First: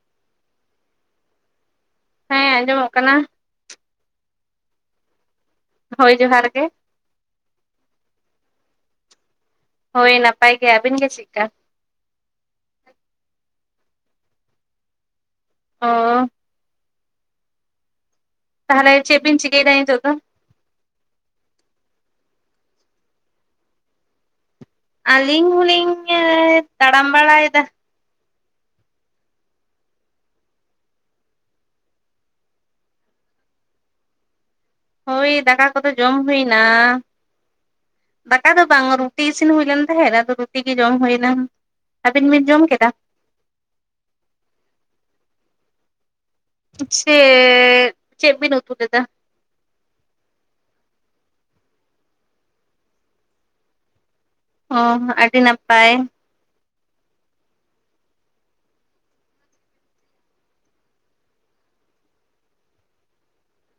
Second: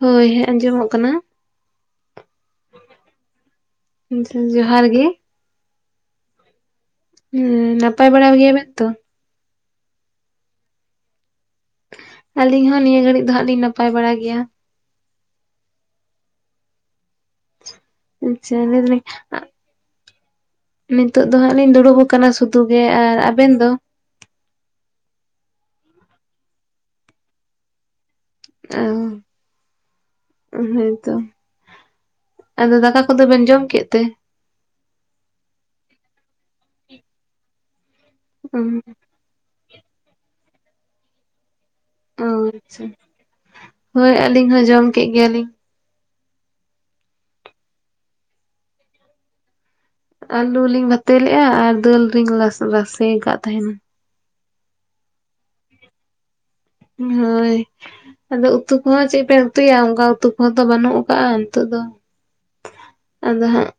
ᱦᱳᱭ ᱦᱮᱸ ᱟᱸᱡᱚᱢᱚᱜ ᱠᱟᱱᱟ ᱦᱮᱸ ᱟᱸᱡᱚᱢᱚᱜ ᱠᱟᱱᱟ ᱡᱚᱦᱟᱸᱨ ᱜᱮ ᱦᱳᱭ ᱡᱚᱦᱟᱸᱨ ᱜᱮ ᱦᱮᱸ ᱱᱟᱯᱟᱭ ᱵᱟᱲᱟ ᱜᱮᱭᱟ ᱵᱮᱱ ᱛᱚ ᱦᱳᱭ ᱱᱟᱯᱟᱭ ᱜᱮ ᱟᱹᱵᱤᱱ ᱜᱮ ᱪᱤᱜ ᱠᱟ ᱟᱹᱞᱤᱧ ᱦᱚᱸ ᱱᱤᱭᱟᱹ ᱜᱷᱟᱹᱲᱤᱡ ᱫᱚ ᱦᱟᱜ ᱞᱤᱧ ᱱᱟᱯᱟᱭ ᱵᱟᱲᱟ ᱜᱮᱭᱟ ᱚ ᱟᱪᱪᱷᱟ ᱛᱟᱦᱚᱞᱮ ᱞᱮᱭᱫᱟᱞᱤᱧ ᱪᱮᱫ ᱵᱤᱱ ᱪᱤᱠᱟᱹᱭᱮᱫᱟ ᱱᱤᱛᱚᱜ ᱫᱚ ᱱᱤᱛᱳᱜ ᱫᱚ ᱦᱟᱸᱜ ᱞᱤᱧ ᱫᱩᱲᱩᱵ ᱟᱠᱟᱱᱟ ᱥᱩᱫᱷᱩ ᱜᱮ ᱟᱨ ᱟᱵᱮᱱ ᱫᱚ ᱟᱹᱞᱤᱧ ᱦᱚᱞᱤᱧ ᱛᱟᱲᱟᱢ ᱵᱟᱲᱟᱭᱮᱫᱟ ᱚᱻ ᱦᱩᱸ ᱛᱚ ᱟᱫᱚ ᱫᱟᱠᱟ ᱠᱚᱫᱚ ᱵᱮᱱ ᱡᱚᱢ ᱠᱮᱫ ᱛᱮ ᱦᱳᱭ ᱫᱟᱠᱟ ᱠᱚᱫᱚ ᱡᱚᱢ ᱦᱩᱭ ᱱᱟ ᱫᱟᱠᱟ ᱫᱚ ᱵᱟᱝ ᱨᱩ ᱴᱤ ᱤᱥᱤᱱ ᱦᱩᱭ ᱞᱮᱱ ᱛᱟᱦᱮᱸᱫ ᱟᱫᱚ ᱨᱩᱴᱤ ᱜᱮ ᱡᱚᱢ ᱦᱩᱭ ᱱᱟ ᱚ ᱟᱪᱪᱷᱟ ᱦᱳᱭ ᱟᱹᱞᱤᱧ ᱦᱚᱸ ᱡᱚᱢ ᱠᱮᱜ ᱜᱮᱭᱟ ᱞᱤᱧ ᱪᱮᱻᱻ ᱪᱮᱜ ᱵᱤᱱ ᱩᱛᱩ ᱞᱮᱫᱟ ᱟᱹᱞᱩ ᱞᱤᱧ ᱵᱷᱟᱛᱮ ᱞᱮᱜᱼᱟ ᱟᱨ ᱫᱟᱹᱞ ᱞᱤᱧ ᱞᱟᱥᱮ ᱨᱟᱥᱮ ᱟᱠᱟᱫ ᱛᱟᱦᱮᱸᱱ ᱚ ᱟᱹᱰᱤ ᱱᱟᱯᱟᱭ ᱦᱳᱭ ᱟᱫᱚ ᱩᱛᱩ ᱠᱚᱦᱚᱸ ᱪᱮᱫ ᱵᱮᱱ ᱩᱛᱩᱭᱟ ᱚᱱᱠᱟ ᱩᱛᱩ ᱠᱚᱦᱚᱸ ᱛᱚ ᱵᱟᱹᱱᱩᱜ ᱠᱟᱜ ᱱᱤᱛᱚᱜ ᱫᱚ ᱟᱫᱚ ᱦᱟᱸᱜ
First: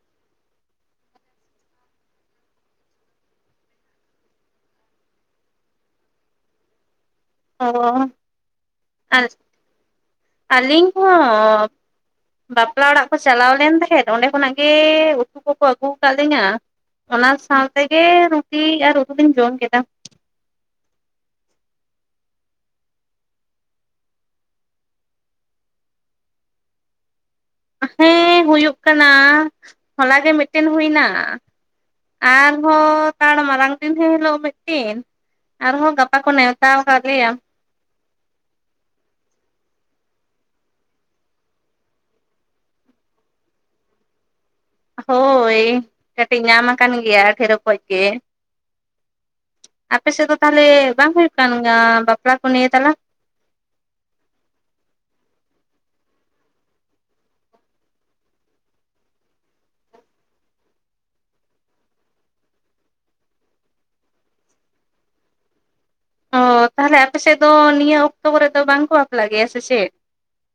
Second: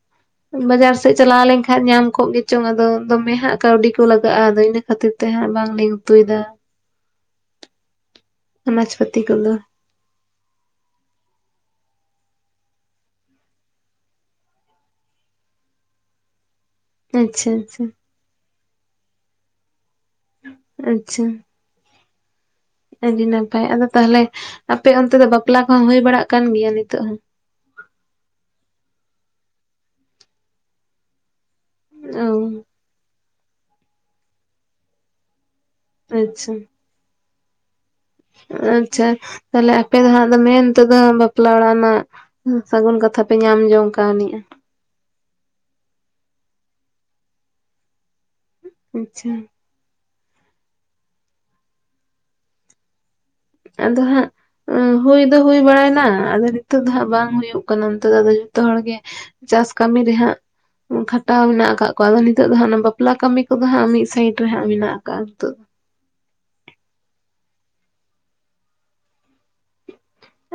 ᱵᱟᱡᱟᱨ ᱥᱮᱫ ᱪᱟᱞᱟᱣ ᱞᱮᱱᱠᱷᱟᱡ ᱧᱟᱢ ᱠᱚᱜ ᱜᱮᱪᱚᱝ ᱟᱫᱚ ᱫᱚᱢᱮ ᱦᱟᱸᱜ ᱠᱟᱹᱣᱰᱤ ᱠᱚ ᱞᱟᱜᱟᱜᱼᱟ ᱟᱫᱚ ᱤᱱᱟᱹ ᱠᱷᱟᱹᱛᱤᱨ ᱛᱮ ᱦᱟᱸᱜ ᱵᱟᱝ ᱞᱤᱧ ᱩᱛᱩᱭᱮᱫᱟ ᱚ ᱾ ᱚᱱᱟ ᱪᱷᱟᱛᱤ ᱠᱚ ᱫᱚ ᱟᱹᱞᱤᱧ ᱦᱚᱸ ᱾ ᱵᱟᱯᱞᱟ ᱚᱲᱟᱜ ᱠᱚ ᱪᱟᱞᱟᱣ ᱞᱮᱱ ᱛᱟᱦᱮᱸᱫ ᱚᱸᱰᱮ ᱠᱷᱚᱱᱟᱜ ᱜᱮ ᱩᱛᱩ ᱠᱚᱠᱚ ᱟᱹᱜᱩ ᱟᱠᱟᱫ ᱞᱤᱧᱟᱹ ᱾ ᱚᱱᱟ ᱟᱪᱪᱷᱟ ᱟᱪᱪᱷᱟ ᱥᱟᱶᱛᱮᱜᱮ ᱨᱩᱴᱤ ᱟᱨ ᱩᱛᱩ ᱫᱚᱧ ᱡᱚᱢ ᱠᱮᱫᱟ ᱾ ᱟᱪᱪᱷᱟ ᱾ ᱟᱹᱰᱤ ᱱᱟᱯᱟᱭ, ᱟᱫᱚ ᱛᱟᱦᱚᱞᱮ ᱟᱯᱮ ᱚᱱᱛᱮ ᱫᱚ ᱵᱟᱯᱞᱟ ᱠᱚᱦᱚᱸ ᱦᱩᱭ ᱵᱟᱲᱟᱜ ᱠᱟᱱ ᱜᱮᱭᱟ ᱱᱤᱛᱚᱜ ᱦᱚᱸ ᱾ ᱦᱮᱸ ᱦᱩᱭᱩᱜ ᱠᱟᱱᱟ ᱦᱚᱞᱟ ᱜᱮ ᱢᱤᱫᱴᱮᱱ ᱦᱩᱭ ᱮᱱᱟ ᱟᱨ ᱚ ᱟᱨ ᱦᱚᱸ ᱠᱟᱲ ᱢᱟᱨᱟᱝ ᱫᱤᱱ ᱦᱤᱞᱳᱜ ᱢᱤᱫᱴᱤᱱ ᱟᱨᱦᱚᱸ ᱜᱟᱯᱟ ᱠᱚ ᱟᱪᱪᱷᱟ ᱱᱮᱣᱛᱟ ᱟᱠᱟᱫ ᱞᱮᱭᱟ ᱾ ᱟᱪᱪᱷᱟ ᱾ ᱛᱟᱦᱞᱮ ᱟᱯᱮ ᱫᱚ ᱦᱟᱸᱜ ᱫᱚ ᱢᱮᱱ ᱛᱮᱫᱚ ᱵᱟᱯᱞᱟ ᱚᱲᱟᱜ ᱱᱟᱜ ᱾ ᱥᱟᱹᱜᱩᱱ ᱠᱟᱛᱷᱟ ᱯᱮ ᱧᱟᱢ ᱡᱚᱝ ᱠᱟᱱᱤᱡᱼᱟ ᱾ ᱦᱳᱭ ᱠᱟᱹᱴᱤᱡ ᱧᱟᱢ ᱟᱠᱟᱱ ᱜᱮᱭᱟ ᱰᱷᱮᱨ ᱚᱠᱚᱡ ᱜᱮ ᱟᱪᱪᱷᱟ ᱟᱯᱮ ᱥᱮᱫ ᱫᱚ ᱛᱟᱦᱚᱞᱮ ᱵᱟᱝ ᱦᱩᱭᱩᱜ ᱠᱟᱱ ᱵᱟᱯᱞᱟ ᱠᱚ ᱱᱤᱭᱟᱹ ᱛᱟᱞᱟ ᱟᱫᱚ ᱦᱟᱸᱜ ᱦᱩᱭ ᱫᱚ ᱦᱩᱭ ᱵᱟᱲᱟᱭᱱᱟ, ᱟᱫᱚ ᱱᱤᱛᱚᱜ ᱫᱚ ᱦᱟᱜ ᱵᱟᱝ ᱦᱩᱭᱩᱜ ᱠᱟᱱᱟ ᱾ ᱱᱤᱛᱚᱜ ᱟᱫᱚ ᱡᱚᱛᱚ ᱦᱚᱲ ᱜᱮ ᱪᱟᱥ ᱠᱟᱹᱢᱤ ᱨᱮᱦᱟᱸᱜ ᱠᱷᱟᱴᱟᱣ ᱢᱮᱱᱟᱜ ᱟᱠᱟᱜᱼᱟ ᱠᱚᱣᱟ ᱟᱫᱚ ᱱᱤᱛᱚᱜ ᱫᱚ ᱦᱟᱸᱜ ᱚᱱᱟ ᱵᱟᱯᱞᱟ ᱠᱟᱹᱢᱤ ᱠᱚᱫᱚ ᱦᱟᱸᱜ ᱢᱤᱫ ᱥᱟᱭᱤᱰ ᱨᱮ ᱦᱟᱸᱜ ᱢᱮᱱᱟᱜ ᱟᱠᱟᱜ ᱱᱤᱛᱚᱜ ᱫᱚ ᱾ ᱚᱻ ᱛᱟᱦᱚᱞᱮ ᱟᱯᱮ ᱥᱮᱫ ᱫᱚ ᱱᱤᱭᱟᱹ ᱚᱠᱛᱚ ᱠᱚᱨᱮ ᱫᱚ ᱵᱟᱝᱠᱚ ᱵᱟᱯᱞᱟ ᱜᱮᱭᱟ ᱥᱮ ᱪᱮᱫ?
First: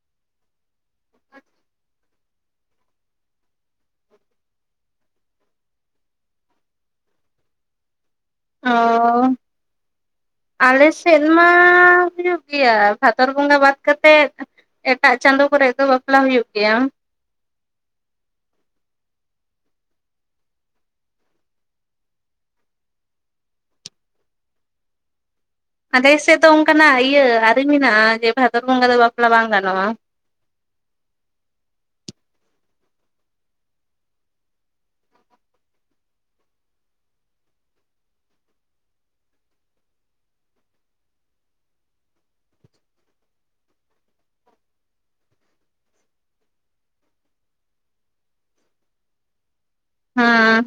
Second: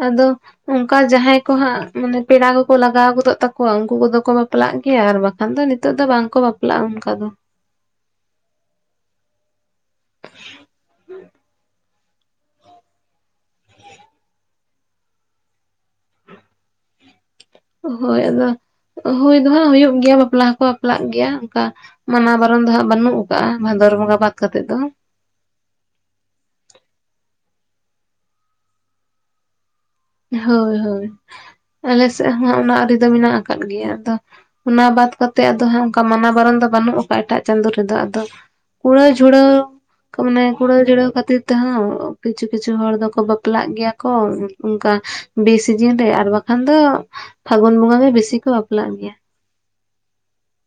ᱟᱫᱚ ᱚᱱᱠᱟ ᱡᱟᱦᱟᱸᱭ ᱠᱚᱦᱟᱸᱜ ᱢᱟᱱᱮ ᱯᱮᱲᱟ ᱠᱚᱠᱚ ᱞᱟᱜᱟᱣ ᱜᱚᱫᱚᱜ ᱛᱟᱠᱚᱣᱟ, ᱩᱱᱠᱩ ᱠᱚᱫᱚ ᱠᱚ ᱵᱟᱯᱞᱟᱜ ᱜᱮᱭᱟ ᱟᱨ ᱵᱟᱠᱷᱟᱡ ᱟᱫᱚ ᱱᱤᱛᱚᱜ ᱫᱚ ᱵᱟᱝ ᱠᱚ ᱵᱟᱯᱞᱟᱜᱼᱟ ᱚᱱᱠᱟ ᱫᱚ᱾ ᱚ ᱟᱞᱮ ᱥᱮᱫ ᱢᱟ ᱦᱩᱭᱩᱜ ᱜᱮᱭᱟ ᱵᱷᱟᱫᱚᱨ ᱵᱚᱸᱜᱟ ᱵᱟᱫ ᱠᱟᱛᱮᱫ ᱾ ᱮᱴᱟᱜ ᱪᱟᱸᱫᱚ ᱠᱚᱨᱮ ᱫᱚ ᱵᱟᱯᱞᱟ ᱦᱩᱭᱩᱜ ᱜᱮᱭᱟ ᱾ ᱦᱳᱭ, ᱟᱫᱚ ᱦᱩᱭ ᱫᱚ ᱦᱟᱸᱜ ᱦᱩᱭᱩᱜ ᱜᱮᱭᱟ ᱵᱟᱯᱞᱟ ᱦᱚᱸᱠᱚ ᱵᱟᱯᱞᱟᱜ ᱜᱮᱭᱟ ᱚᱱᱠᱟ ᱾ ᱢᱟᱱᱟ ᱵᱟᱨᱚᱱ ᱫᱚ ᱦᱟᱸᱜ ᱵᱟᱹᱱᱩᱜ ᱟᱠᱟᱜᱼᱟ ᱵᱷᱟᱫᱚᱨ ᱵᱚᱸᱜᱟ ᱵᱟᱫ ᱠᱟᱛᱮ ᱫᱚ ᱾ ᱟᱞᱮ ᱥᱮᱫ ᱫᱚ ᱚᱱᱠᱟ ᱱᱟᱜ ᱤᱭᱟᱹ ᱟᱹᱨᱤ ᱢᱮᱱᱟᱜᱼᱟ ᱡᱮ, ᱵᱷᱟᱫᱚᱨ ᱵᱚᱸᱜᱟ ᱫᱚ ᱵᱟᱯᱞᱟ ᱵᱟᱝ ᱜᱟᱱᱚᱜᱼᱟ ᱾ ᱦᱳᱭ ᱦᱳᱭ, ᱟᱞᱮ ᱥᱮᱫ ᱦᱚᱸ ᱚᱱᱟ ᱟᱹᱨᱤ ᱫᱚ ᱢᱮᱱᱟᱜ ᱟᱠᱟᱫ ᱜᱮᱭᱟ ᱟᱫᱚ ᱾ ᱚᱱᱟ ᱵᱟᱫ ᱠᱟᱛᱮ ᱟᱫᱚ ᱦᱟᱸᱜ ᱚᱱᱠᱟ ᱢᱟᱱᱟ ᱵᱟᱨᱚᱱ ᱫᱚ ᱵᱟᱹᱱᱩᱜ ᱠᱟᱟ ᱮᱴᱟᱜ ᱪᱟᱸᱫᱚ ᱨᱮᱫᱚ ᱟᱫᱚ ᱠᱩᱲᱟ ᱡᱷᱩᱲᱟᱣ ᱢᱟᱱᱮ ᱠᱩᱲᱟᱹᱣ ᱡᱩᱲᱟᱹᱣ ᱠᱷᱟᱹᱛᱤᱨ ᱛᱮᱦᱚᱸ ᱠᱤᱪᱷᱩ ᱠᱤᱪᱷᱩ ᱦᱚᱲ ᱫᱚᱠᱚ ᱵᱟᱯᱞᱟᱜ ᱜᱮᱭᱟ ᱠᱚ ᱾ ᱚᱱᱠᱟ ᱵᱮ ᱥᱤᱡᱤᱱ ᱨᱮ ᱟᱨ ᱵᱟᱠᱷᱟᱱ ᱫᱚ ᱯᱷᱟᱹᱜᱩᱱ ᱵᱚᱸᱜᱟ ᱜᱮ ᱵᱮᱥᱤ ᱠᱚ ᱵᱟᱯᱞᱟᱜ ᱜᱮᱭᱟ ᱾ ᱦᱟᱸ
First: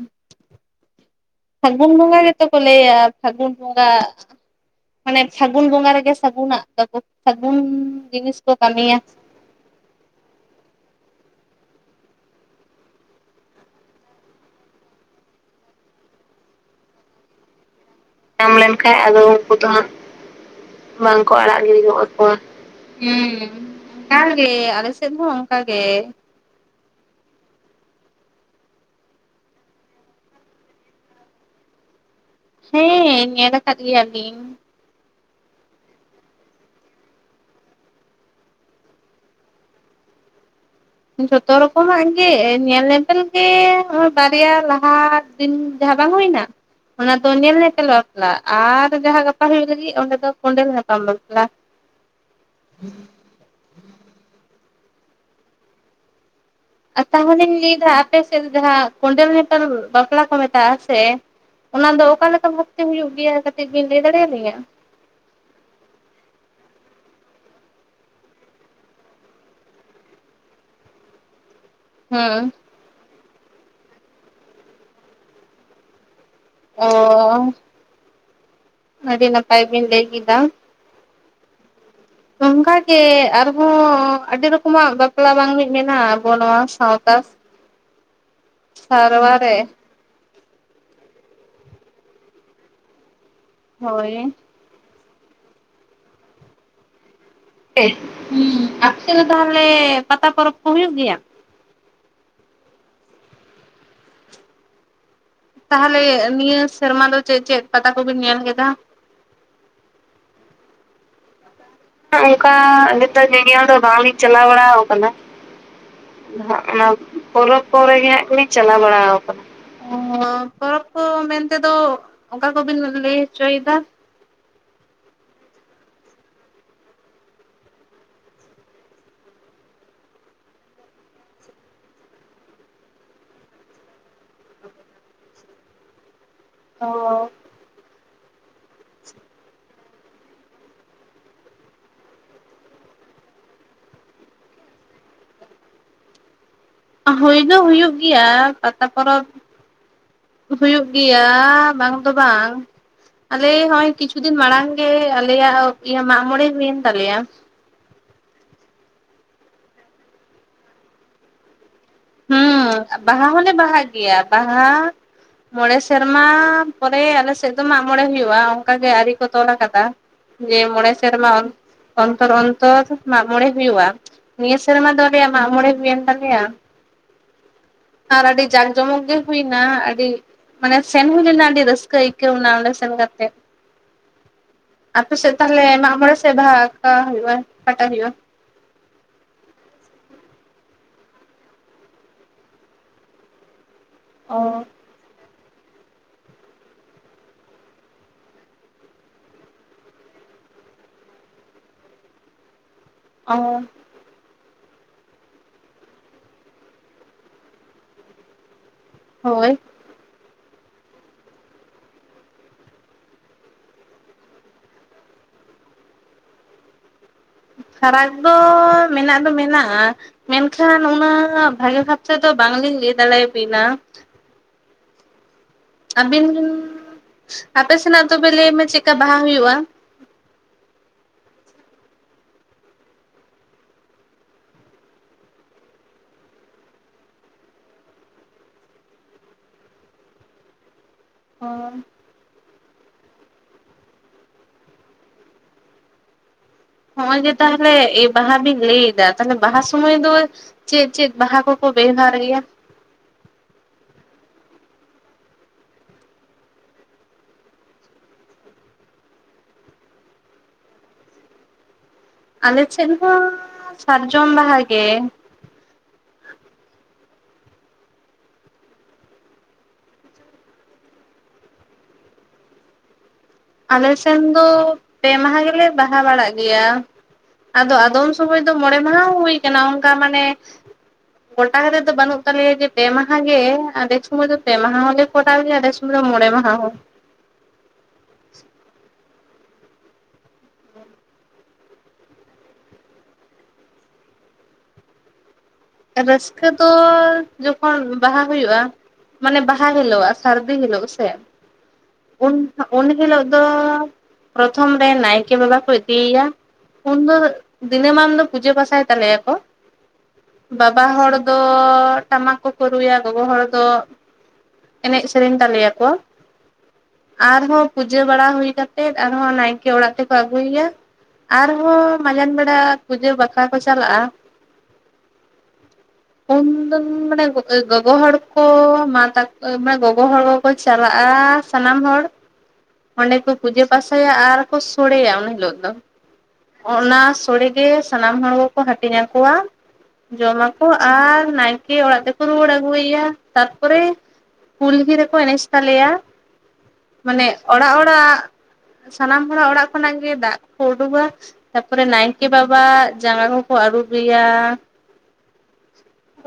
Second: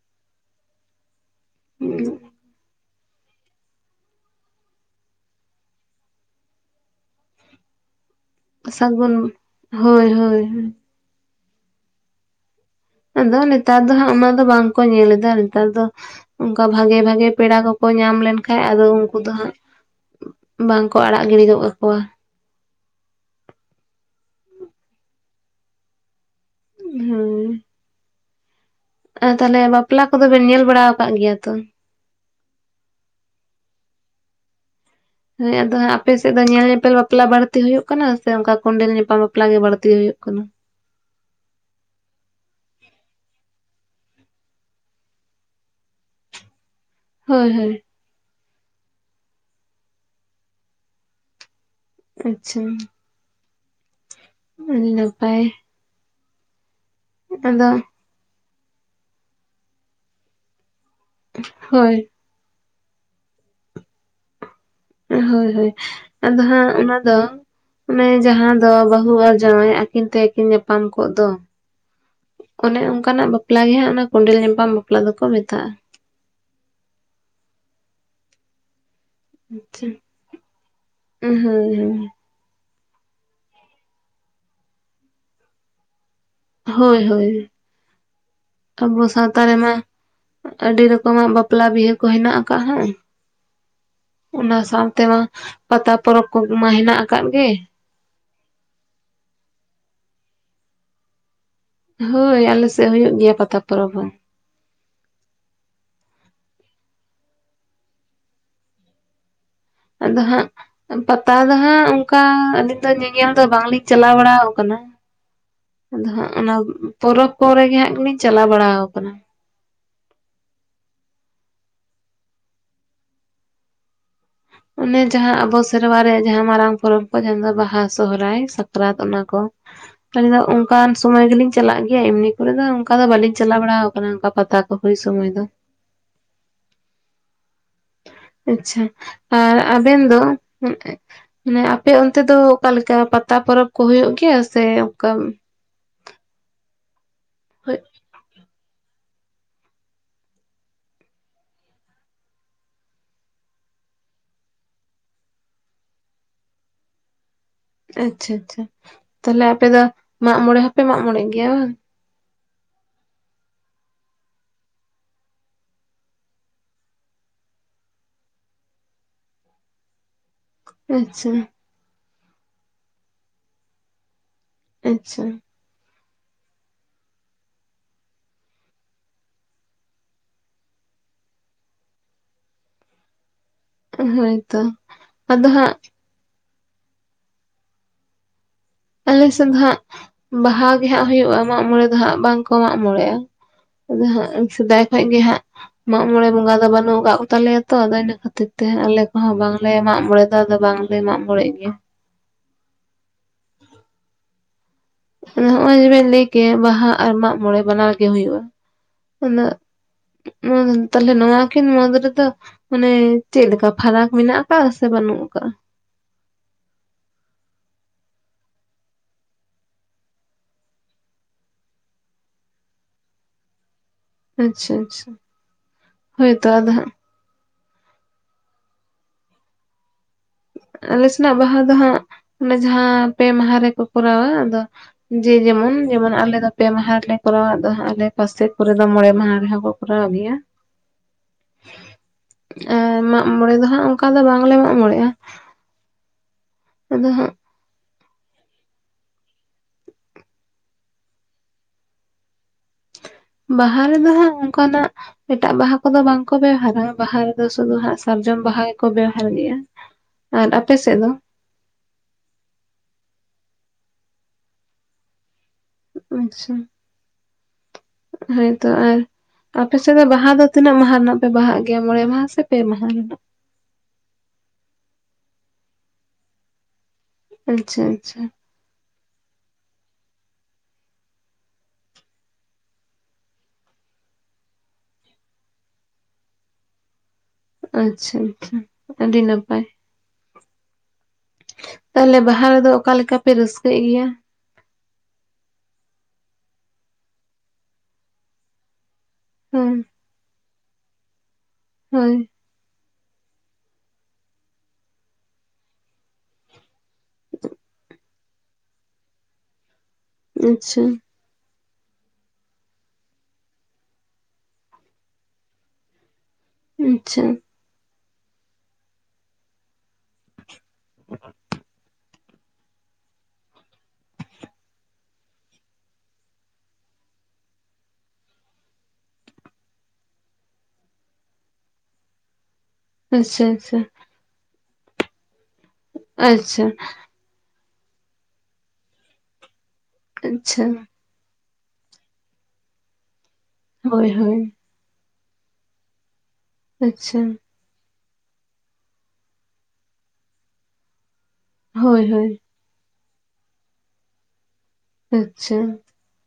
ᱯᱷᱟᱜᱩᱱ ᱵᱚᱸᱜᱟ ᱜᱮᱛᱚ ᱠᱚ ᱞᱟᱹᱭᱟ ᱾ ᱠᱷᱟᱹᱜᱩᱱ ᱵᱚᱸᱜᱟ ᱢᱟᱱᱮ ᱥᱟᱹᱜᱩᱱ ᱵᱚᱸᱜᱟ ᱨᱮᱜᱮ ᱥᱟᱹᱜᱩᱱᱟᱜ ᱛᱟᱠᱚ ᱥᱟᱹᱜᱩᱱ ᱡᱤᱱᱤᱥ ᱠᱚ ᱠᱟᱹᱢᱤᱭᱟ ᱥᱟᱹᱜᱩᱱ ᱦᱳᱭ ᱦᱳᱭ ᱟᱫᱚ ᱱᱮᱛᱟᱨ ᱫᱚ ᱦᱟᱸᱜ ᱚᱱᱟ ᱫᱚ ᱵᱟᱝ ᱠᱚ ᱧᱮᱞ ᱮᱫᱟ ᱱᱮᱛᱟᱨ ᱫᱚ ᱾ ᱚᱱᱠᱟ ᱵᱷᱟᱜᱮ ᱵᱷᱟᱜᱮ ᱯᱮᱲᱟ ᱠᱚᱠᱚ ᱧᱟᱢ ᱧᱟᱢ ᱞᱮᱱᱠᱷᱟᱱ ᱟᱫᱚ ᱩᱱᱠᱩ ᱫᱚ ᱦᱟᱸᱜ ᱵᱟᱝᱠᱚ ᱜᱤᱰᱤ ᱜᱚᱫ ᱟᱲᱟᱜ ᱜᱤᱲᱤ ᱠᱟᱠᱚᱣᱟ ᱜᱚᱜ ᱟᱠᱚᱣᱟ ᱾ ᱦᱩᱸ, ᱚᱱᱠᱟᱜᱮ ᱟᱞᱮ ᱥᱮᱫ ᱦᱚᱸ ᱚᱱᱠᱟ ᱜᱮ ᱾ ᱵᱷᱟᱹᱭ ᱟᱨ ᱛᱟᱦᱚᱞᱮ ᱵᱟᱯᱞᱟ ᱠᱚᱫᱚ ᱵᱮᱱ ᱧᱮᱞ ᱵᱟᱲᱟ ᱟᱠᱟᱫ ᱜᱮᱭᱟ ᱛᱚ? ᱦᱮᱸ, ᱧᱮᱞ ᱟᱠᱟᱫ ᱜᱮᱭᱟᱞᱤᱧ ᱾ ᱦᱮᱸ, ᱟᱫᱚ ᱦᱟᱸᱜ ᱟᱯᱮ ᱥᱮᱫ ᱫᱚ ᱧᱮᱞ ᱧᱮᱯᱮᱞ ᱵᱟᱯᱞᱟ ᱵᱟᱹᱲᱛᱤ ᱦᱩᱭᱩᱜ ᱠᱟᱱᱟ, ᱥᱮ ᱚᱱᱠᱟ ᱠᱚᱸᱰᱮᱞ ᱧᱮᱯᱮᱞ ᱵᱟᱯᱞᱟ ᱜᱮ ᱵᱟᱹᱲᱛᱤ ᱦᱩᱭᱩᱜ ᱠᱟᱱᱟ ᱾ ᱡᱷᱚᱛᱚ ᱨᱚᱠᱚᱢᱟᱜ ᱜᱮ ᱧᱮᱞ ᱧᱮᱯᱮᱞ ᱜᱮ ᱱᱚᱜᱚᱭ ᱵᱟᱨᱭᱟ ᱞᱟᱦᱟ ᱫᱤᱱ ᱡᱟᱦᱟᱸ ᱵᱟᱝ ᱦᱩᱭᱱᱟ ᱚᱱᱟ ᱫᱚ ᱦᱳᱭ ᱧᱮᱞ ᱦᱳᱭ ᱧᱮᱯᱮᱞ ᱵᱟᱯᱞᱟ ᱵᱟᱯᱞᱟ ᱟᱨ ᱡᱟᱦᱟᱸ ᱜᱟᱯᱟ ᱦᱩᱭᱩᱜ ᱞᱟᱹᱜᱤᱫ ᱚᱸᱰᱮ ᱫᱚ ᱠᱚᱸᱰᱮᱞ ᱧᱟᱯᱟᱢ ᱵᱟᱯᱞᱟ ᱾ ᱟᱪᱪᱷᱟ ᱟᱹᱰᱤ ᱱᱟᱯᱟᱭ ᱛᱟᱦᱚᱞᱮᱧ ᱟᱫᱚ ᱞᱟᱹᱭᱮᱫᱟ ᱟᱯᱮ ᱥᱮᱫ ᱡᱟᱦᱟᱸ ᱠᱚᱸᱰᱮᱞ ᱧᱮᱯᱮᱞ ᱵᱟᱯᱞᱟ ᱠᱚ ᱢᱮᱛᱟᱜ-ᱟ ᱥᱮ ᱚᱱᱟ ᱦᱳᱭ ᱫᱚ ᱚᱠᱟᱞᱮᱠᱟ ᱵᱷᱟᱵᱛᱮ ᱦᱩᱭᱩᱜ ᱜᱮᱭᱟ ᱠᱟᱹᱴᱤᱡ ᱵᱤᱱ ᱞᱟᱹᱭ ᱫᱟᱲᱮᱭᱟᱞᱤᱧᱟ ᱦᱳᱭ ᱦᱳᱭ ᱟᱫᱚ ᱦᱟᱸᱜ ᱚᱱᱟ ᱫᱚ ᱚᱱᱮ ᱡᱟᱦᱟᱸ ᱫᱚ ᱵᱟᱹᱦᱩ ᱟᱨ ᱡᱟᱶᱟᱭ ᱟᱹᱠᱤᱱ ᱛᱮᱠᱤᱱ ᱧᱟᱯᱟᱢ ᱠᱚᱜ ᱫᱚ ᱦᱮᱸ ᱚᱱᱮ ᱚᱱᱠᱟᱱᱟᱜ ᱵᱟᱯᱞᱟ ᱜᱮ ᱦᱟᱸᱜ ᱚᱱᱟ ᱠᱚᱸᱰᱮᱞ ᱧᱟᱯᱟᱢ ᱵᱟᱯᱞᱟ ᱫᱚᱠᱚ ᱢᱮᱛᱟᱜᱼᱟ ᱚᱸ ᱚ ᱟᱹᱰᱤ ᱱᱟᱯᱟᱭ ᱵᱤᱱ ᱞᱟᱹᱭ ᱠᱮᱫᱟ ᱩ ᱦᱩᱸ ᱦᱩᱸ ᱚᱝᱠᱟᱜ ᱜᱮ ᱟᱨᱦᱚᱸ ᱟᱹᱰᱤ ᱨᱚᱠᱚᱢᱟᱜ ᱵᱟᱯᱞᱟ ᱵᱟᱝ ᱢᱤᱫ ᱢᱮᱱᱟᱜᱼᱟ ᱟᱵᱚ ᱱᱚᱣᱟ ᱦᱳᱭ ᱥᱟᱶᱛᱟ ᱦᱳᱭ ᱟᱵᱚ ᱥᱟᱨᱣᱟ ᱥᱟᱶᱛᱟ ᱨᱮ ᱾ ᱨᱮᱢᱟ ᱟᱹᱰᱤ ᱨᱚᱠᱚᱢᱟᱜ ᱵᱟᱯᱞᱟ ᱵᱤᱦᱟᱹ ᱠᱚ ᱦᱮᱱᱟᱜ ᱟᱠᱟᱫ ᱦᱟᱸᱜ ᱾ ᱦᱳᱭ ᱚᱱᱟ ᱥᱟᱶᱛᱮᱢᱟ ᱯᱟᱛᱟ ᱯᱚᱨᱚᱵᱽ ᱠᱚ ᱢᱟ ᱦᱮᱱᱟᱜ ᱟᱠᱟᱫ ᱜᱮ ᱾ ᱮᱸ ᱦᱩᱸ ᱟᱯᱮ ᱥᱮᱫ ᱫᱚ ᱛᱟᱦᱚᱞᱮ ᱯᱟᱛᱟ ᱯᱚᱨᱚᱵᱽ ᱠᱚ ᱦᱩᱭᱩᱜ ᱜᱮᱭᱟ ᱦᱳᱭ ᱟᱞᱮ ᱥᱮᱫ ᱦᱳᱭᱳᱜ ᱜᱮᱭᱟ ᱯᱟᱛᱟ ᱯᱚᱨᱚᱵᱽ ᱦᱚᱸ ᱛᱟᱦᱚᱞᱮ ᱱᱤᱭᱟᱹ ᱥᱮᱨᱢᱟ ᱫᱚ ᱪᱮᱫ ᱪᱮᱫ ᱯᱟᱛᱟ ᱠᱚᱵᱤᱱ ᱧᱮᱞ ᱠᱮᱫᱟ ᱟᱫᱚ ᱦᱟᱸᱜ ᱯᱟᱛᱟ ᱫᱚ ᱦᱟᱸᱜ ᱚᱱᱠᱟ ᱱᱤᱛᱟᱜ ᱧᱮᱧᱮᱞ ᱫᱚ ᱵᱟᱝᱞᱤᱧ ᱪᱟᱞᱟᱣ ᱵᱟᱲᱟ ᱠᱟᱱᱟ ᱟᱫᱚ ᱦᱟᱸᱜ ᱚᱱᱟ ᱯᱚᱨᱚᱵᱽ ᱠᱚᱨᱮ ᱜᱮ ᱦᱟᱸᱜᱞᱤᱧ ᱪᱟᱞᱟᱣ ᱵᱟᱲᱟ ᱠᱟᱱᱟ ᱚ ᱯᱚᱨᱚᱵᱽ ᱠᱚ ᱢᱮᱱᱛᱮᱫᱚ ᱚᱠᱟ ᱠᱚᱵᱤᱱ ᱞᱟᱹᱭ ᱦᱚᱪᱚᱭᱮᱫᱟ ᱚᱱᱮ ᱡᱟᱦᱟᱸ ᱟᱵᱚ ᱥᱮᱨᱣᱟ ᱨᱮᱭᱟᱜ ᱡᱟᱦᱟᱸ ᱢᱟᱨᱟᱝ ᱯᱚᱨᱚᱵᱽ ᱠᱚ ᱡᱟᱦᱟᱸ ᱵᱟᱦᱟ ᱥᱚᱦᱨᱟᱭ ᱥᱟᱠᱨᱟᱛ ᱚᱱᱟ ᱠᱚ ᱟᱹᱞᱤᱧ ᱫᱚ ᱚᱱᱠᱟᱱ ᱥᱚᱢᱚᱭ ᱜᱮᱞᱤᱧ ᱟᱫᱚ ᱚᱱᱠᱟᱱ ᱥᱚᱢᱚᱭᱜᱮᱞᱤᱧ ᱪᱟᱞᱟᱜ ᱜᱮᱭᱟ ᱮᱢᱱᱤ ᱠᱚᱨᱮ ᱫᱚ ᱚᱱᱠᱟ ᱫᱚ ᱵᱟᱹᱞᱤᱧ ᱪᱟᱞᱟᱣ ᱵᱟᱲᱟᱣ ᱠᱟᱱᱟ ᱚᱱᱠᱟ ᱯᱟᱛᱟ ᱠᱚ ᱳᱭ ᱥᱚᱢᱚᱭ ᱫᱚ ᱳ ᱟᱪᱪᱷᱟ ᱟᱨ ᱟᱵᱮᱱ ᱫᱚ [unintelligible] ᱢᱟᱱᱮ ᱟᱯᱮ ᱚᱱᱛᱮ ᱫᱚ ᱚᱠᱟᱞᱮᱠᱟ ᱯᱟᱛᱟ ᱯᱚᱨᱚᱵᱽ ᱠᱚ ᱦᱩᱭᱩᱜ ᱜᱮᱭᱟ ᱥᱮ ᱚᱠᱟ ᱦᱩᱭ ᱫᱚ ᱦᱳᱭ ᱦᱩᱭᱩᱜ ᱜᱮᱭᱟ ᱯᱟᱛᱟ ᱯᱚᱨᱚᱵᱽ ᱦᱭᱩᱜ ᱜᱮᱭᱟ ᱵᱟᱝ ᱫᱚ ᱵᱟᱝ ᱟᱞᱮ ᱦᱚᱜ-ᱚᱭ ᱠᱤᱪᱷᱩ ᱫᱤᱱ ᱢᱟᱲᱟᱝ ᱜᱮ ᱟᱞᱮᱭᱟᱜ ᱦᱚᱸᱤᱭᱟᱹ ᱢᱟᱜᱢᱚᱬᱮ ᱦᱩᱭᱮᱱ ᱛᱟᱞᱮᱭᱟ ᱟᱪᱪᱷᱟ ᱟᱪᱪᱷᱟ ᱛᱟᱦᱞᱮ ᱟᱯᱮ ᱫᱚ ᱢᱟᱜ ᱢᱚᱬᱮ ᱦᱚᱸᱯᱮ ᱢᱟᱜ ᱢᱚᱬᱮ ᱜᱮᱭᱟ ᱵᱟᱝ ᱦᱩᱸ ᱵᱟᱦᱟ ᱦᱚᱸᱞᱮ ᱵᱟᱦᱟᱜ ᱜᱮᱭᱟ ᱵᱟᱦᱟ ᱢᱚᱸᱬᱮ ᱥᱮᱨᱢᱟ ᱯᱚᱨᱮ ᱟᱞᱮᱥᱮᱫ ᱫᱚ ᱢᱟᱜ ᱢᱚᱬᱮ ᱦᱩᱭᱩᱜᱼᱟ ᱚᱱᱠᱟᱜᱮ ᱟᱹᱨᱤ ᱠᱚ ᱛᱚᱞ ᱟᱠᱟᱫᱟ ᱡᱮ ᱢᱚᱬᱮ ᱟᱪᱪᱷᱟ ᱥᱮᱨᱢᱟ ᱚᱱᱛᱚᱨ ᱚᱱᱛᱚᱨ ᱢᱟᱜ ᱢᱚᱸᱬᱮ ᱦᱩᱭᱩᱜᱼᱟ ᱱᱤᱭᱟᱹ ᱥᱮᱨᱢᱟ ᱟᱪᱪᱷᱟ ᱫᱚᱞᱮᱭᱟ ᱢᱟᱢᱬᱮ ᱦᱩᱭᱮᱱ ᱛᱟᱞᱮᱭᱟ ᱟᱨ ᱟᱹᱰᱤ ᱡᱟᱸᱠ ᱡᱚᱢᱚᱠ ᱜᱮ ᱦᱩᱭᱱᱟ ᱟᱹᱰᱤ ᱢᱟᱱᱮ ᱥᱮᱱ ᱦᱩᱭᱞᱮᱱᱟ ᱟᱹᱰᱤ ᱨᱟᱹᱥᱠᱟᱹ ᱟᱹᱭᱠᱟᱹᱣ ᱮᱱᱟ ᱚᱸᱰᱮ ᱥᱮᱱ ᱠᱟᱛᱮᱜ᱾ ᱦᱳᱭᱛᱚ ᱟᱯᱮ ᱥᱮᱡ ᱟᱫᱚ ᱛᱟᱦᱚᱞᱮ ᱦᱟᱸᱜ ᱢᱟᱜᱽ ᱢᱚᱬᱮ ᱥᱮ ᱵᱟᱦᱟ ᱟᱠᱟ ᱦᱩᱭᱩᱜᱼᱟ ᱟᱠᱟᱴᱟᱜ ᱦᱩᱭᱩᱜᱼᱟ? ᱟᱞᱮ ᱥᱮᱫ ᱫᱚ ᱦᱟᱸᱜ ᱵᱟᱦᱟ ᱜᱮ ᱦᱟᱸᱜ ᱦᱩᱭᱩᱜᱼᱟ, ᱢᱟᱜ ᱢᱚᱬᱮ ᱫᱚ ᱦᱟᱸᱜ ᱵᱟᱝ ᱠᱚ ᱢᱟᱜ ᱢᱚᱬᱮᱜᱼᱟ᱾ ᱟᱫᱚ ᱚ ᱦᱟᱸᱜ ᱥᱮᱫᱟᱭ ᱠᱷᱚᱡ ᱜᱮ ᱦᱟᱸᱜ ᱢᱟᱜ ᱢᱚᱬᱮ ᱵᱚᱸᱜᱟ ᱫᱚ ᱵᱟᱹᱱᱩᱜ ᱟᱠᱟᱜ ᱠᱚ ᱛᱟᱞᱮᱭᱟ ᱛᱚ ᱟᱫᱚ ᱤᱱᱟᱹ ᱠᱷᱟᱹᱛᱤᱨ ᱛᱮ ᱟᱞᱮ ᱠᱚᱦᱚᱸ ᱵᱟᱝ ᱞᱮ ᱢᱟᱜ ᱢᱚᱬᱮ ᱫᱚ ᱟᱫᱚ ᱵᱟᱝ ᱞᱮ ᱢᱟᱜ ᱢᱚᱬᱮᱜ ᱜᱮᱭᱟ᱾ ᱚ᱾ ᱱᱚᱜᱼᱚᱭ ᱵᱮᱱ ᱞᱟᱹᱭ ᱠᱮᱜ ᱵᱟᱦᱟ ᱟᱨ ᱢᱟᱜ ᱢᱚᱬᱮ ᱵᱟᱱᱟᱣ ᱜᱮ ᱦᱩᱭᱩᱜᱼᱟ᱾ ᱩᱱᱟᱹᱜ ᱦᱳᱭ ᱱᱚᱣᱟ ᱫᱚᱱ ᱛᱟᱦᱟᱞᱮ ᱱᱚᱣᱟ ᱠᱤᱱ ᱢᱩᱫ ᱨᱮᱫᱚ ᱢᱟᱱᱮ ᱪᱮᱫ ᱞᱮᱠᱟ ᱯᱷᱟᱨᱟᱠ ᱢᱮᱱᱟᱜ ᱠᱟᱜᱼᱟ ᱥᱮ ᱵᱟᱹᱱᱩᱜ ᱟᱠᱟᱜᱼᱟ? ᱯᱷᱟᱨᱟᱠ ᱫᱚ ᱢᱮᱱᱟᱜ ᱫᱚ ᱢᱮᱱᱟᱜᱼᱟ᱾ ᱢᱮᱱᱠᱷᱟᱱ ᱩᱱᱟᱹᱜ ᱵᱷᱟᱜᱮ ᱠᱟᱛᱮ ᱫᱚ ᱵᱟᱝ ᱞᱤᱧ ᱞᱟᱹᱭ ᱫᱟᱲᱮ ᱟᱵᱤᱱᱟ᱾ ᱟᱪᱪᱷᱟ ᱟᱪᱪᱷᱟ᱾ ᱟᱹᱵᱤᱱ ᱫᱚ ᱦᱳᱭᱛᱚ ᱟᱫᱚ ᱦᱟᱸᱜ ᱟᱯᱮ ᱥᱮᱱᱟᱜ ᱛᱚᱵᱮ ᱞᱟᱹᱭ ᱢᱮ ᱪᱮᱜᱠᱟ ᱵᱟᱦᱟ ᱦᱩᱭᱩᱜᱼᱟ? ᱟᱞᱮ ᱥᱮᱱᱟᱜ ᱵᱟᱦᱟ ᱫᱚ ᱦᱟᱸᱜ ᱚᱱᱮ ᱡᱟᱦᱟᱸ ᱯᱮ ᱢᱟᱦᱟ ᱨᱮᱠᱚ ᱠᱚᱨᱟᱣᱟ, ᱟᱫᱚ ᱡᱮ ᱡᱮᱢᱚᱱ ᱡᱮᱢᱚᱱ ᱟᱞᱮ ᱫᱚ ᱯᱮ ᱢᱟᱦᱟ ᱨᱮᱞᱮ ᱠᱚᱨᱟᱣ ᱟ ᱫᱚ ᱦᱟᱹᱜ ᱟᱞᱮ ᱯᱟᱥᱮ ᱠᱚᱨᱮ ᱢᱚᱬᱮ ᱢᱟᱦᱟ ᱨᱮᱦᱚᱸ ᱠᱚ ᱠᱚᱨᱟᱣ ᱜᱮᱭᱟ᱾ ᱦᱳᱭ ᱾ ᱮᱸ ᱢᱟᱜᱽ ᱢᱚᱬᱮ ᱫᱚ ᱦᱟᱹᱜ ᱚᱱᱠᱟ ᱫᱚ ᱵᱟᱝᱞᱮ ᱢᱟᱜᱽ ᱢᱚᱬᱮᱜᱼᱟ᱾ ᱟᱫᱚ ᱦᱚᱸᱜᱼᱚᱭ ᱦᱟᱸᱜ ᱡᱮ ᱛᱟ ᱦᱚᱞᱮ ᱮ ᱵᱟᱦᱟ ᱵᱤᱱ ᱞᱟᱹᱭ ᱮᱫᱟ ᱛᱟᱦᱚᱞᱮ ᱵᱟᱦᱟ ᱥᱚᱢᱚᱭ ᱫᱚ ᱪᱮᱫ ᱪᱮᱫ ᱵᱟᱦᱟ ᱠᱚᱠᱚ ᱵᱮᱣᱦᱟᱨ ᱜᱮᱭᱟ? ᱵᱟᱦᱟ ᱨᱮᱫᱚ ᱦᱟᱸᱜ ᱚᱱᱠᱟ ᱱᱟᱜ ᱮᱴᱟᱜ ᱵᱟᱦᱟ ᱠᱚᱫᱚ ᱵᱟᱝ ᱠᱚ ᱵᱮᱣᱦᱟᱨᱟ ᱵᱟᱦᱟ ᱨᱮᱫᱚ ᱥᱩᱫᱩ ᱦᱟᱸᱜ ᱥᱟᱨᱡᱚᱢ ᱵᱟᱦᱟ ᱜᱮᱠᱚ ᱵᱮᱣᱦᱟᱨ ᱜᱮᱭᱟ᱾ ᱟᱨ ᱟᱯᱮ ᱥᱮᱫ ᱫᱚ? ᱟᱞᱮ ᱥᱮᱫ ᱦᱟᱸ ᱥᱟᱨᱡᱚᱢ ᱵᱟᱦᱟ ᱜᱮ᱾ ᱩᱸᱜ ᱩᱸ ᱪᱷᱟ ᱦᱮ ᱛᱚ ᱟᱨ ᱟᱯᱮ ᱥᱮᱫ ᱫᱚ ᱵᱟᱦᱟ ᱫᱚ ᱛᱤᱱᱟᱹᱜ ᱢᱟᱦᱟ ᱨᱮᱱᱟᱜ ᱯᱮ ᱵᱟᱦᱟᱜ ᱜᱮᱭᱟ ᱢᱚᱬᱮ ᱢᱟᱦᱟ ᱥᱮ ᱯᱮ ᱢᱟᱦᱟ᱾ ᱟᱞᱮ ᱥᱮᱱ ᱫᱚ ᱯᱮ ᱢᱟᱦᱟ ᱜᱮᱞᱮ ᱵᱟᱦᱟ ᱵᱟᱲᱟᱜ ᱜᱮᱭᱟ ᱟᱫᱚ ᱟᱪᱪᱷᱟ ᱟᱫᱚᱢ ᱟᱪᱪᱷᱟ ᱥᱚᱢᱚᱭ ᱛᱚ ᱢᱚᱬᱮ ᱢᱟᱦᱟ ᱦᱚᱸ ᱦᱩᱭ ᱠᱟᱱᱟ ᱚᱱᱠᱟ ᱢᱟᱱᱮ [inaudible] ᱜᱚᱴᱟ ᱠᱟᱛᱮᱜ ᱫᱚ ᱵᱟᱹᱱᱩᱜ ᱛᱟᱞᱮᱭᱟ ᱡᱮ ᱯᱮ ᱢᱟᱦᱟ ᱜᱮ ᱟᱫᱷᱮᱠ ᱥᱚᱢᱚᱭ ᱫᱚ ᱯᱮ ᱢᱟᱦᱟ ᱦᱚᱸᱞᱮ ᱠᱚᱨᱟᱣ ᱜᱮᱭᱟ ᱟᱫᱮ ᱢᱚᱬᱮ ᱢᱟᱦᱟ ᱦᱚᱸ᱾ ᱟᱪᱪᱷᱟ ᱟᱪᱷᱟ ᱟᱹᱰᱤ ᱱᱟᱯᱟᱭ᱾ ᱛᱟᱦᱚᱞᱮ ᱵᱟᱦᱟ ᱨᱮᱫᱚ ᱚᱠᱟ ᱞᱮᱠᱟ ᱯᱮ ᱨᱟᱹᱥᱠᱟᱹᱜ ᱜᱮᱭᱟ? ᱨᱟᱹᱥᱠᱟᱹ ᱫᱚ ᱡᱚᱠᱷᱚᱱ ᱵᱟᱦᱟ ᱦᱩᱭᱩᱜᱼᱟ ᱢᱟᱱᱮ ᱵᱟᱦᱟ ᱦᱮᱸ ᱦᱤᱞᱳᱜᱼᱟ᱾ ᱥᱟᱨᱫᱤ ᱦᱤᱞᱳ ᱥᱮ ᱦᱳᱭ ᱩᱱ ᱩᱱ ᱦᱤᱞᱳᱜ ᱫᱚ ᱯᱨᱚᱛᱷᱚᱢ ᱨᱮ ᱱᱟᱭᱠᱮ ᱵᱟᱵᱟ ᱠᱚ ᱤᱫᱤᱭ ᱭᱟ᱾ ᱩᱱ ᱫᱚ ᱫᱤᱱᱟᱹᱢᱟᱱ ᱫᱚ ᱯᱩᱡᱟᱹ ᱯᱟᱥᱟᱭ ᱛᱟᱞᱮᱭᱟ ᱵᱟᱵᱟ ᱟᱪᱪᱷᱟ ᱟᱪᱪᱷᱟ ᱦᱚᱲ ᱫᱚ ᱴᱟᱢᱟᱠ ᱠᱚᱠᱚ ᱨᱩᱭᱟ ᱜᱚᱜᱚ ᱦᱚᱲ ᱫᱚ ᱮᱱᱮᱡ ᱥᱮᱨᱮᱧ ᱛᱟᱞᱮᱭᱟ ᱠᱚ᱾ ᱟᱪᱪᱷᱟ ᱟᱨᱦᱚᱸ ᱯᱩᱡᱟᱹ ᱵᱟᱲᱟ ᱦᱩᱭ ᱠᱟᱛᱮᱫ ᱟᱨᱦᱚᱸ ᱱᱟᱭᱠᱮ ᱚᱲᱟᱜ ᱛᱮᱠᱚ ᱟᱹᱜᱩᱭ ᱭᱟ᱾ ᱟᱨᱦᱚ ᱢᱟᱡᱟᱱ ᱵᱮᱲᱟ ᱯᱩᱡᱟᱹ ᱵᱟᱠᱷᱨᱟ ᱠᱚ ᱪᱟᱞᱟᱜᱼᱟ᱾ ᱩᱱ ᱫᱚᱱ ᱢᱟᱲᱮ ᱜᱚ ᱮ ᱜᱚᱜᱚ ᱦᱚᱲ ᱠᱚ ᱢᱟ ᱛᱟ ᱢᱟᱱᱮ ᱜᱚᱜᱚ ᱦᱚᱲ ᱠᱚ ᱪᱟᱞᱟᱜᱼᱟ ᱥᱟᱱᱟᱢ ᱦᱚᱲ᱾ ᱚᱸᱰᱮ ᱠᱚ ᱯᱩᱡᱟᱹ ᱟᱪᱪᱷᱟ ᱯᱟᱥᱟᱭᱟ ᱟᱨ ᱠᱚ ᱥᱳᱲᱮᱭᱟ ᱩᱱ ᱦᱤᱞᱳᱜ ᱫᱚ᱾ ᱟᱪᱪᱷᱟ ᱚᱱᱟ ᱥᱳᱲᱮ ᱜᱮ ᱥᱟᱱᱟᱢ ᱦᱚᱲ ᱜᱚᱠᱚ ᱦᱟᱹᱴᱤᱧ ᱟᱠᱚᱣᱟ᱾ ᱡᱚᱢ ᱟᱪᱪᱷᱟ ᱟᱠᱚ ᱟᱨ ᱱᱟᱭᱠᱮ ᱚᱲᱟᱜ ᱛᱮᱠᱚ ᱨᱩᱣᱟᱹᱲ ᱟᱹᱜᱩᱭ ᱭᱟ ᱛᱟᱨᱯᱚᱨᱮ ᱦᱳᱭ ᱦᱳᱭ ᱠᱩᱞᱦᱤ ᱨᱮᱠᱚ ᱮᱱᱮᱪ ᱛᱟᱞᱮᱭᱟ, ᱟᱪᱪᱷᱟ ᱢᱟᱱᱮ ᱚᱲᱟᱜ ᱚᱲᱟᱜ ᱥᱟᱱᱟᱢ ᱦᱚᱲᱟᱜ ᱚᱲᱟᱜ ᱠᱷᱚᱱᱟᱜ ᱜᱮ ᱫᱟᱜ ᱠᱚ ᱩᱰᱩᱜᱟ᱾ ᱛᱟᱯᱚᱨᱮ ᱦᱳᱭ ᱱᱟᱭᱠᱮ ᱦᱳᱭ ᱵᱟᱵᱟ ᱡᱟᱸᱜᱟ ᱠᱚᱠᱚ ᱟᱹᱨᱩᱵ ᱮᱭᱟ᱾ ᱟᱪᱷᱟ᱾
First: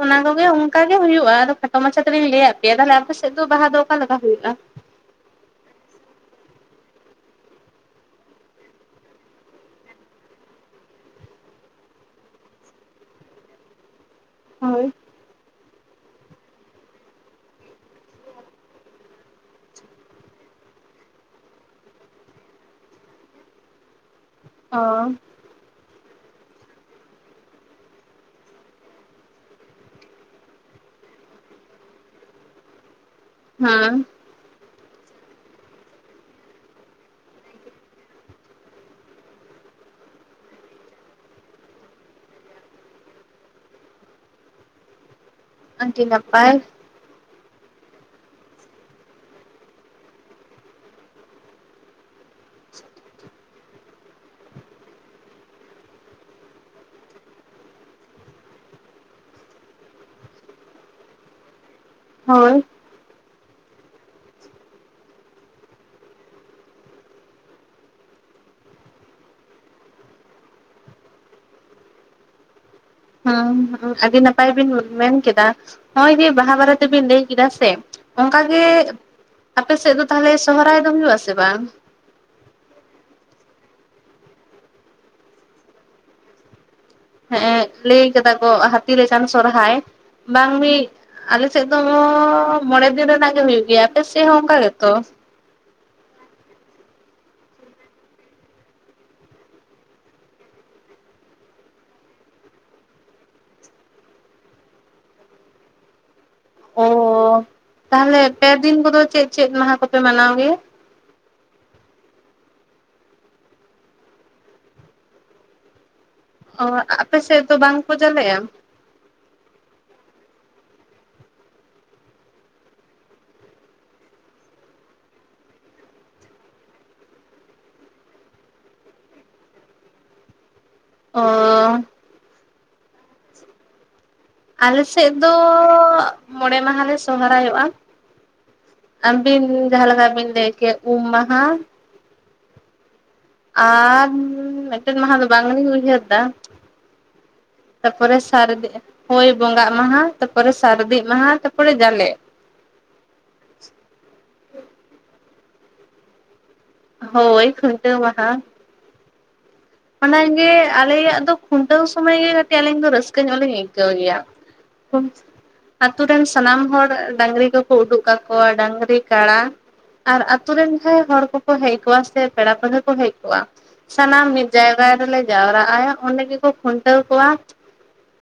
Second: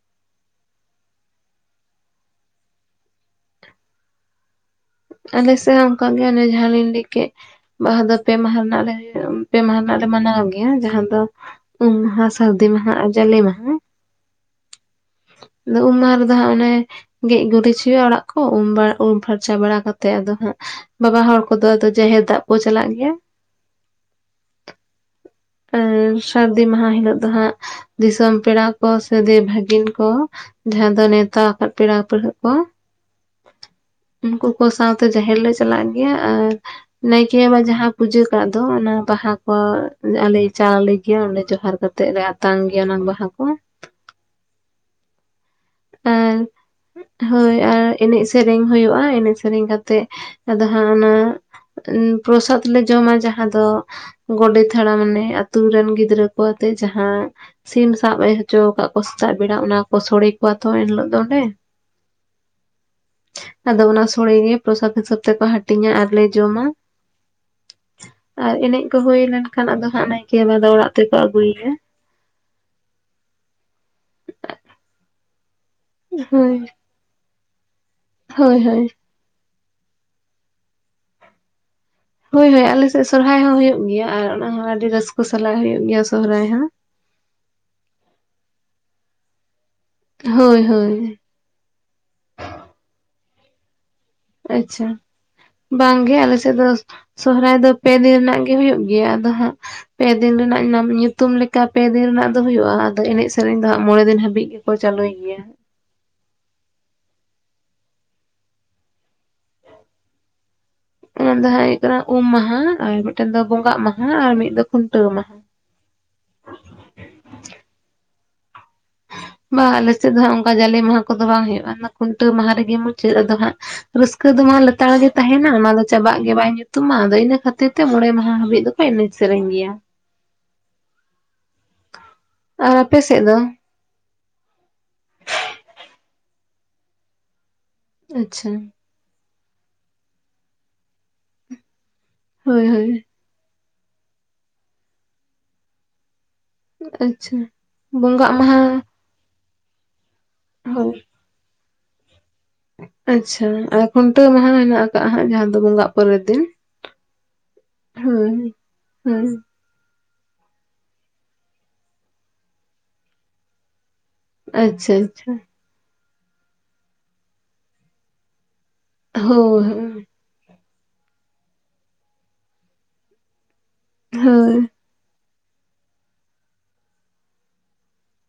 ᱚᱱᱟ ᱠᱚᱜᱮ ᱚᱱᱠᱟ ᱜᱮ ᱦᱩᱭᱩᱜᱼᱟ ᱟᱫᱚ ᱠᱷᱟᱴᱚ ᱢᱟᱪᱷᱟ ᱛᱤᱞᱤᱧ ᱞᱟᱹᱭ ᱟᱫ ᱯᱮᱭᱟ, ᱛᱟᱦᱞᱮ ᱟᱯᱮ ᱥᱮᱫ ᱫᱚ ᱵᱟᱦᱟ ᱫᱚ ᱚᱠᱟᱞᱮᱠᱟ ᱦᱩᱭᱩᱜᱼᱟ? ᱟᱞᱮ ᱥᱮ ᱦᱚᱸ ᱚᱝᱠᱟ ᱜᱮ ᱚᱱᱮ ᱡᱟᱦᱟᱸ ᱞᱤᱧ ᱞᱟᱹᱭ ᱠᱮᱫ᱾ ᱵᱟᱦᱟ ᱫᱚ ᱯᱮ ᱢᱟᱦᱟ ᱨᱮᱱᱟᱜ ᱞᱮ ᱯᱮ ᱢᱟᱦᱟ ᱨᱮᱱᱟᱜ ᱞᱮ ᱢᱟᱱᱟᱣ ᱜᱮᱭᱟ ᱡᱟᱦᱟᱸ ᱫᱚ ᱩᱢ ᱢᱟᱦᱟ ᱥᱟᱹᱨᱫᱤ ᱢᱟᱦᱟ ᱟᱨ ᱡᱟᱞᱮ ᱢᱟᱦᱟ᱾ ᱦᱳᱭ ᱟᱫᱚ ᱩᱢ ᱢᱟᱦᱟ ᱨᱮᱫᱚ ᱦᱟᱸᱜ ᱚᱱᱮ ᱜᱮᱡ ᱜᱩᱨᱤᱡ ᱦᱩᱭᱩᱜᱼᱟ ᱚᱲᱟᱜ ᱠᱚ ᱩᱢ ᱵᱟ ᱩᱢ ᱯᱷᱟᱨᱪᱟ ᱵᱟᱲᱟ ᱠᱟᱛᱮᱜ ᱟᱫᱚ ᱦᱟᱸᱜ ᱵᱟᱵᱟ ᱦᱚᱲ ᱠᱚᱫᱚ ᱟᱫᱚ ᱡᱟᱦᱮᱨ ᱫᱟᱜ ᱠᱚ ᱪᱟᱞᱟᱜ ᱜᱮᱭᱟ᱾ ᱦᱚᱸᱻ ᱥᱟᱹᱨᱫᱤ ᱢᱟᱦᱟ ᱦᱤᱞᱳᱜ ᱫᱚ ᱦᱟᱸᱜ ᱫᱤᱥᱚᱢ ᱯᱮᱲᱟ ᱠᱚ ᱥᱮ ᱫᱮᱼ ᱵᱷᱟᱹᱜᱤᱱ ᱠᱚ ᱡᱟᱦᱟᱸ ᱫᱚ ᱱᱮᱣᱛᱟ ᱟᱠᱟᱫ ᱯᱮᱲᱟ ᱯᱟᱹᱲᱦᱟᱹ ᱠᱚ ᱦᱮᱸ ᱩᱱᱠᱩ ᱠᱚ ᱥᱟᱶᱛᱮ ᱡᱟᱦᱮᱨ ᱞᱮ ᱪᱟᱞᱟᱜ ᱜᱮᱭᱟ ᱟᱨ ᱱᱟᱭᱠᱮ ᱵᱟᱵᱟ ᱡᱟᱦᱟᱸ ᱯᱩᱡᱟᱹ ᱠᱟᱜ ᱫᱚ ᱚᱱᱟ ᱵᱟᱦᱟ ᱠᱚ ᱟᱞᱮ ᱪᱟᱞ ᱟᱞᱮ ᱜᱮᱭᱟ ᱚᱸᱰᱮ ᱡᱚᱦᱟᱨ ᱠᱟᱛᱮᱜ ᱞᱮ ᱟᱛᱟᱝ ᱜᱮᱭᱟ ᱚᱱᱟ ᱵᱟᱦᱟ ᱠᱚ ᱟᱰᱤ ᱟᱨ ᱱᱟᱯᱟᱭ ᱦᱳᱭ ᱟᱨ ᱮᱱᱮᱡ ᱥᱮᱨᱮᱧ ᱦᱩᱭᱩᱜᱼᱟ ᱮᱱᱮᱡ ᱥᱮᱨᱮᱧ ᱠᱟᱛᱮᱜ ᱟᱫᱚ ᱦᱟᱸᱜ ᱚᱱᱟ ᱩ ᱯᱨᱚᱥᱟᱫᱽ ᱞᱮ ᱡᱚᱢᱟ ᱡᱟᱦᱟᱸ ᱫᱚ ᱜᱚᱰᱮᱫ ᱦᱟᱲᱟᱢ ᱢᱟᱱᱮ ᱟᱛᱩ ᱨᱮᱱ ᱜᱤᱫᱽᱨᱟᱹ ᱠᱚ ᱟᱛᱮᱜ ᱡᱟᱦᱟ ᱥᱤᱢ ᱥᱟᱵ ᱦᱚᱪᱚ ᱠᱟᱜ ᱠᱚ ᱥᱮᱛᱟᱜ ᱵᱮᱲᱟ ᱚᱱᱟ ᱠᱚ ᱥᱳᱲᱮ ᱠᱚᱣᱟ ᱛᱚ ᱮᱱᱦᱤᱞᱳᱜ ᱫᱚ ᱚᱸᱰᱮ ᱦᱳᱭ ᱟᱫᱚ ᱚᱱᱟ ᱥᱳᱲᱮ ᱜᱮ ᱯᱨᱚᱥᱟᱛ ᱦᱤᱥᱟᱹᱵ ᱛᱮᱠᱚ ᱦᱟᱹᱴᱤᱧᱟ ᱟᱨᱞᱮ ᱡᱚᱢᱟ ᱟᱨ ᱮᱱᱮᱡ ᱠᱚ ᱦᱩᱭ ᱞᱮᱱᱠᱷᱟᱱ ᱟᱫᱚ ᱦᱟᱸᱜ ᱱᱟᱭᱠᱮ ᱵᱟᱵᱟ ᱫᱚ ᱚᱲᱟᱜ ᱛᱮᱠᱚ ᱟᱹᱜᱩᱭᱮᱭᱟ ᱦᱚᱸ ᱦᱚᱸ ᱟᱹᱰᱤ ᱱᱟᱯᱟᱭ ᱵᱤᱱ ᱢᱮᱱ ᱠᱮᱫᱟ ᱱᱚᱜᱼᱚᱭ ᱡᱮ ᱵᱟᱦᱟ ᱦᱳᱭ ᱵᱟᱨᱮ ᱛᱮᱵᱤᱱ ᱞᱟᱹᱭ ᱠᱮᱫᱟ ᱥᱮ ᱚᱝᱠᱟ ᱦᱳᱭ ᱜᱮ ᱦᱳᱭ ᱟᱯ ᱥᱮᱫ ᱫᱚ ᱛᱟᱦᱚᱞᱮ ᱥᱚᱦᱚᱨᱟᱭ ᱫᱚ ᱦᱩᱭᱩᱜ ᱟᱥᱮ ᱵᱟᱝ? ᱦᱳᱭ ᱦᱳᱭ ᱟᱞᱮ ᱥᱮᱫ ᱥᱚᱨᱦᱟᱭ ᱦᱚᱸ ᱦᱳᱭᱳ ᱜᱮᱭᱟ ᱟᱨ ᱚᱱᱟ ᱦᱚᱸ ᱟᱹᱰᱤᱰᱤ ᱨᱟᱹᱥᱠᱟᱹ ᱥᱟᱞᱟᱜ ᱦᱩᱭᱩᱜᱭ ᱜᱮᱭᱟ ᱥᱦᱟᱭ ᱦᱚᱸ᱾ ᱦᱮᱸ ᱞᱟᱹᱭ ᱠᱟᱫᱟ ᱠᱚ ᱦᱟᱹᱛᱤ ᱞᱮᱪᱟᱱ ᱥᱚᱨᱦᱟᱭ ᱵᱟᱝ ᱦᱳᱭ ᱢᱤᱫ ᱦᱳᱭ ᱟᱞᱮ ᱥᱮᱛ ᱫᱚ ᱢᱚᱬᱮ ᱫᱤᱱ ᱨᱮᱱᱟᱜ ᱜᱮ ᱦᱩᱭ ᱜᱮᱭᱟ᱾ ᱟᱯᱮ ᱥᱮᱫ ᱦᱚᱸ ᱚᱱᱠᱟ ᱟᱪᱪᱷᱟ ᱜᱮᱛᱚ ᱵᱟᱝᱜᱮ ᱟᱞᱮ ᱥᱮᱫ ᱫᱚ ᱥᱚᱦᱚᱨᱟᱭ ᱫᱚ ᱯᱮ ᱫᱤᱱ ᱨᱮᱱᱟᱜ ᱜᱮ ᱦᱩᱭᱩᱜ ᱜᱮᱭᱟ ᱟᱫᱚ ᱦᱟᱸᱜ ᱯᱮ ᱫᱤᱱ ᱨᱮᱱᱟᱜ ᱧᱩᱛᱩᱢ ᱞᱮᱠᱟ ᱯᱮ ᱫᱤᱱ ᱨᱮᱱᱟᱜ ᱫᱚ ᱦᱩᱭᱩᱜᱼᱟ ᱟᱫᱚ ᱮᱱᱮᱡ ᱥᱮᱨᱮᱧ ᱫᱚ ᱦᱟᱸᱜ ᱢᱚᱬᱮ ᱫᱤᱱ ᱦᱟᱹᱵᱤᱡ ᱜᱮ ᱠᱚ ᱪᱟᱹᱞᱩᱭ ᱜᱮᱭᱟ ᱚ ᱛᱟᱦᱚᱞᱮ ᱯᱮ ᱫᱤᱱ ᱠᱚᱫᱚ ᱪᱮᱫ ᱪᱮᱫ ᱢᱟᱦᱟ ᱠᱚᱯᱮ ᱢᱟᱱᱟᱣ ᱜᱮᱭᱟ ᱚᱱᱟ ᱫᱚ ᱦᱟᱸᱜ ᱦᱩᱭᱩᱜ ᱠᱟᱱᱟ ᱩᱢ ᱢᱟᱦᱟ ᱟᱨ ᱢᱤᱫᱴᱮᱱ ᱫᱚ ᱵᱚᱸᱜᱟᱜ ᱢᱟᱦᱟ ᱟᱨ ᱢᱤᱫ ᱫᱚ ᱠᱷᱩᱱᱴᱟᱹᱣ ᱢᱟᱦᱟ ᱚ ᱟᱯᱮ ᱥᱮᱫ ᱫᱚ ᱵᱟᱝᱠᱚ ᱡᱟᱞᱮᱼᱟ ᱵᱟ ᱟᱞᱮᱥᱮᱫ ᱫᱚ ᱦᱟᱜ ᱚᱱᱠᱟ ᱡᱟᱞᱮ ᱢᱟᱦᱟ ᱠᱚᱫᱚ ᱵᱟᱝ ᱦᱩᱭᱩᱜᱼᱟ ᱚᱱᱟ ᱠᱷᱩᱱᱴᱟᱹ ᱢᱟᱦᱟ ᱨᱮᱜᱮ ᱢᱩᱪᱟᱹᱫ ᱟᱫᱚ ᱦᱟᱸᱜ ᱨᱟᱹᱥᱠᱟᱹ ᱫᱚᱢᱟ ᱞᱮᱛᱟᱲ ᱜᱮ ᱛᱟᱦᱮᱱᱟ ᱚᱱᱟ ᱫᱚ ᱪᱟᱵᱟᱜ ᱜᱮ ᱵᱟᱭ ᱧᱩᱛᱩᱢᱢᱟ ᱟᱫᱚ ᱤᱱᱟᱹ ᱠᱷᱟᱹᱛᱤᱨ ᱛᱮ ᱢᱚᱬᱮ ᱢᱟᱦᱟ ᱦᱟᱹᱵᱤᱡ ᱫᱚ ᱮᱱᱮᱡ ᱥᱮᱨᱮᱧ ᱜᱮᱭᱟ ᱚ ᱟᱨ ᱟᱯᱮ ᱥᱮᱫ ᱫᱚ ᱟᱞᱮ ᱥᱮᱫ ᱫᱚ ᱢᱚᱬᱮ ᱢᱟᱦᱟ ᱞᱮ ᱥᱚᱦᱚᱨᱟᱭᱚᱜᱼᱟ ᱟᱪᱪᱷᱟ ᱟᱵᱤᱱ ᱡᱟᱦᱟᱸ ᱞᱮᱠᱟ ᱵᱤᱱ ᱞᱟᱹᱭ ᱠᱮᱫ ᱩᱢ ᱢᱟᱦᱟ ᱦᱳᱭ ᱦᱳᱭ ᱟᱨ ᱢᱤᱫᱴᱮᱱ ᱢᱟᱦᱟ ᱫᱚ ᱵᱟᱹᱞᱤᱧ ᱩᱭᱦᱟᱨ ᱫᱟ ᱟᱪᱪᱷᱟ ᱛᱟᱯᱚᱨᱮ ᱵᱚᱸᱜᱟᱜ ᱢᱟᱦᱟ ᱥᱟᱨᱫᱮ ᱦᱳᱭ ᱵᱚᱸᱜᱟᱜ ᱢᱟᱦᱟ ᱛᱟᱯᱚᱨᱮ ᱦᱳᱭ ᱥᱟᱨᱫᱤ ᱢᱟᱦᱟ ᱛᱟᱯᱚᱨᱮ ᱡᱟᱞᱮ ᱟᱪᱪᱷᱟ ᱟᱨ ᱠᱷᱩᱱᱴᱟᱹᱣ ᱢᱟᱦᱟ ᱦᱮᱱᱟᱜ ᱟᱠᱟᱜ ᱦᱟᱜ ᱡᱟᱦᱟᱸ ᱫᱚ ᱵᱚᱸᱜᱟᱜ ᱯᱚᱨᱮᱨ ᱫᱤᱱ ᱦᱳᱭ ᱠᱷᱩᱱᱴᱟᱹᱣ ᱢᱟᱦᱟ ᱦᱩᱸ ᱚᱱᱟᱜᱮ ᱟᱞᱮᱭᱟᱜ ᱫᱚ ᱠᱷᱩᱱᱴᱟᱹᱣ ᱥᱚᱢᱚᱭ ᱜᱮ ᱠᱟᱹᱴᱤᱡ ᱟᱹᱞᱤᱧ ᱫᱚ ᱨᱟᱹᱥᱠᱟᱹ ᱧᱚᱜ ᱞᱤᱧ ᱟᱹᱭᱠᱟᱹᱣ ᱜᱮᱭᱟ ᱟᱪᱪᱷᱟ ᱟᱪᱪᱷᱟ ᱟᱛᱳ ᱨᱮᱱ ᱥᱟᱱᱟᱢ ᱦᱚᱲ ᱰᱟᱝᱨᱤ ᱠᱚᱠᱚ ᱩᱰᱩᱠ ᱠᱟᱠᱚᱣᱟ ᱰᱟᱝᱨᱤ ᱠᱟᱲᱟ᱾ ᱦᱳᱭ ᱦᱳᱭ ᱟᱨ ᱟᱛᱩ ᱨᱮᱱ ᱦᱚᱸ ᱦᱚᱲ ᱠᱚᱠᱚ ᱦᱮᱡ ᱠᱚᱜᱼᱟ, ᱥᱮ ᱯᱮᱲᱟ ᱯᱟᱹᱲᱦᱟᱹ ᱠᱚ ᱦᱮᱡ ᱠᱚᱜᱼᱟ, ᱥᱟᱱᱟᱢ ᱦᱳᱭ ᱥᱚᱦᱨᱟᱭ ᱨᱮᱞᱮ ᱡᱟᱣᱨᱟᱜᱼᱟ ᱚᱸᱰᱮ ᱜᱮᱠᱚ ᱠᱷᱩᱱᱴᱟᱹᱣ ᱠᱚᱣᱟ᱾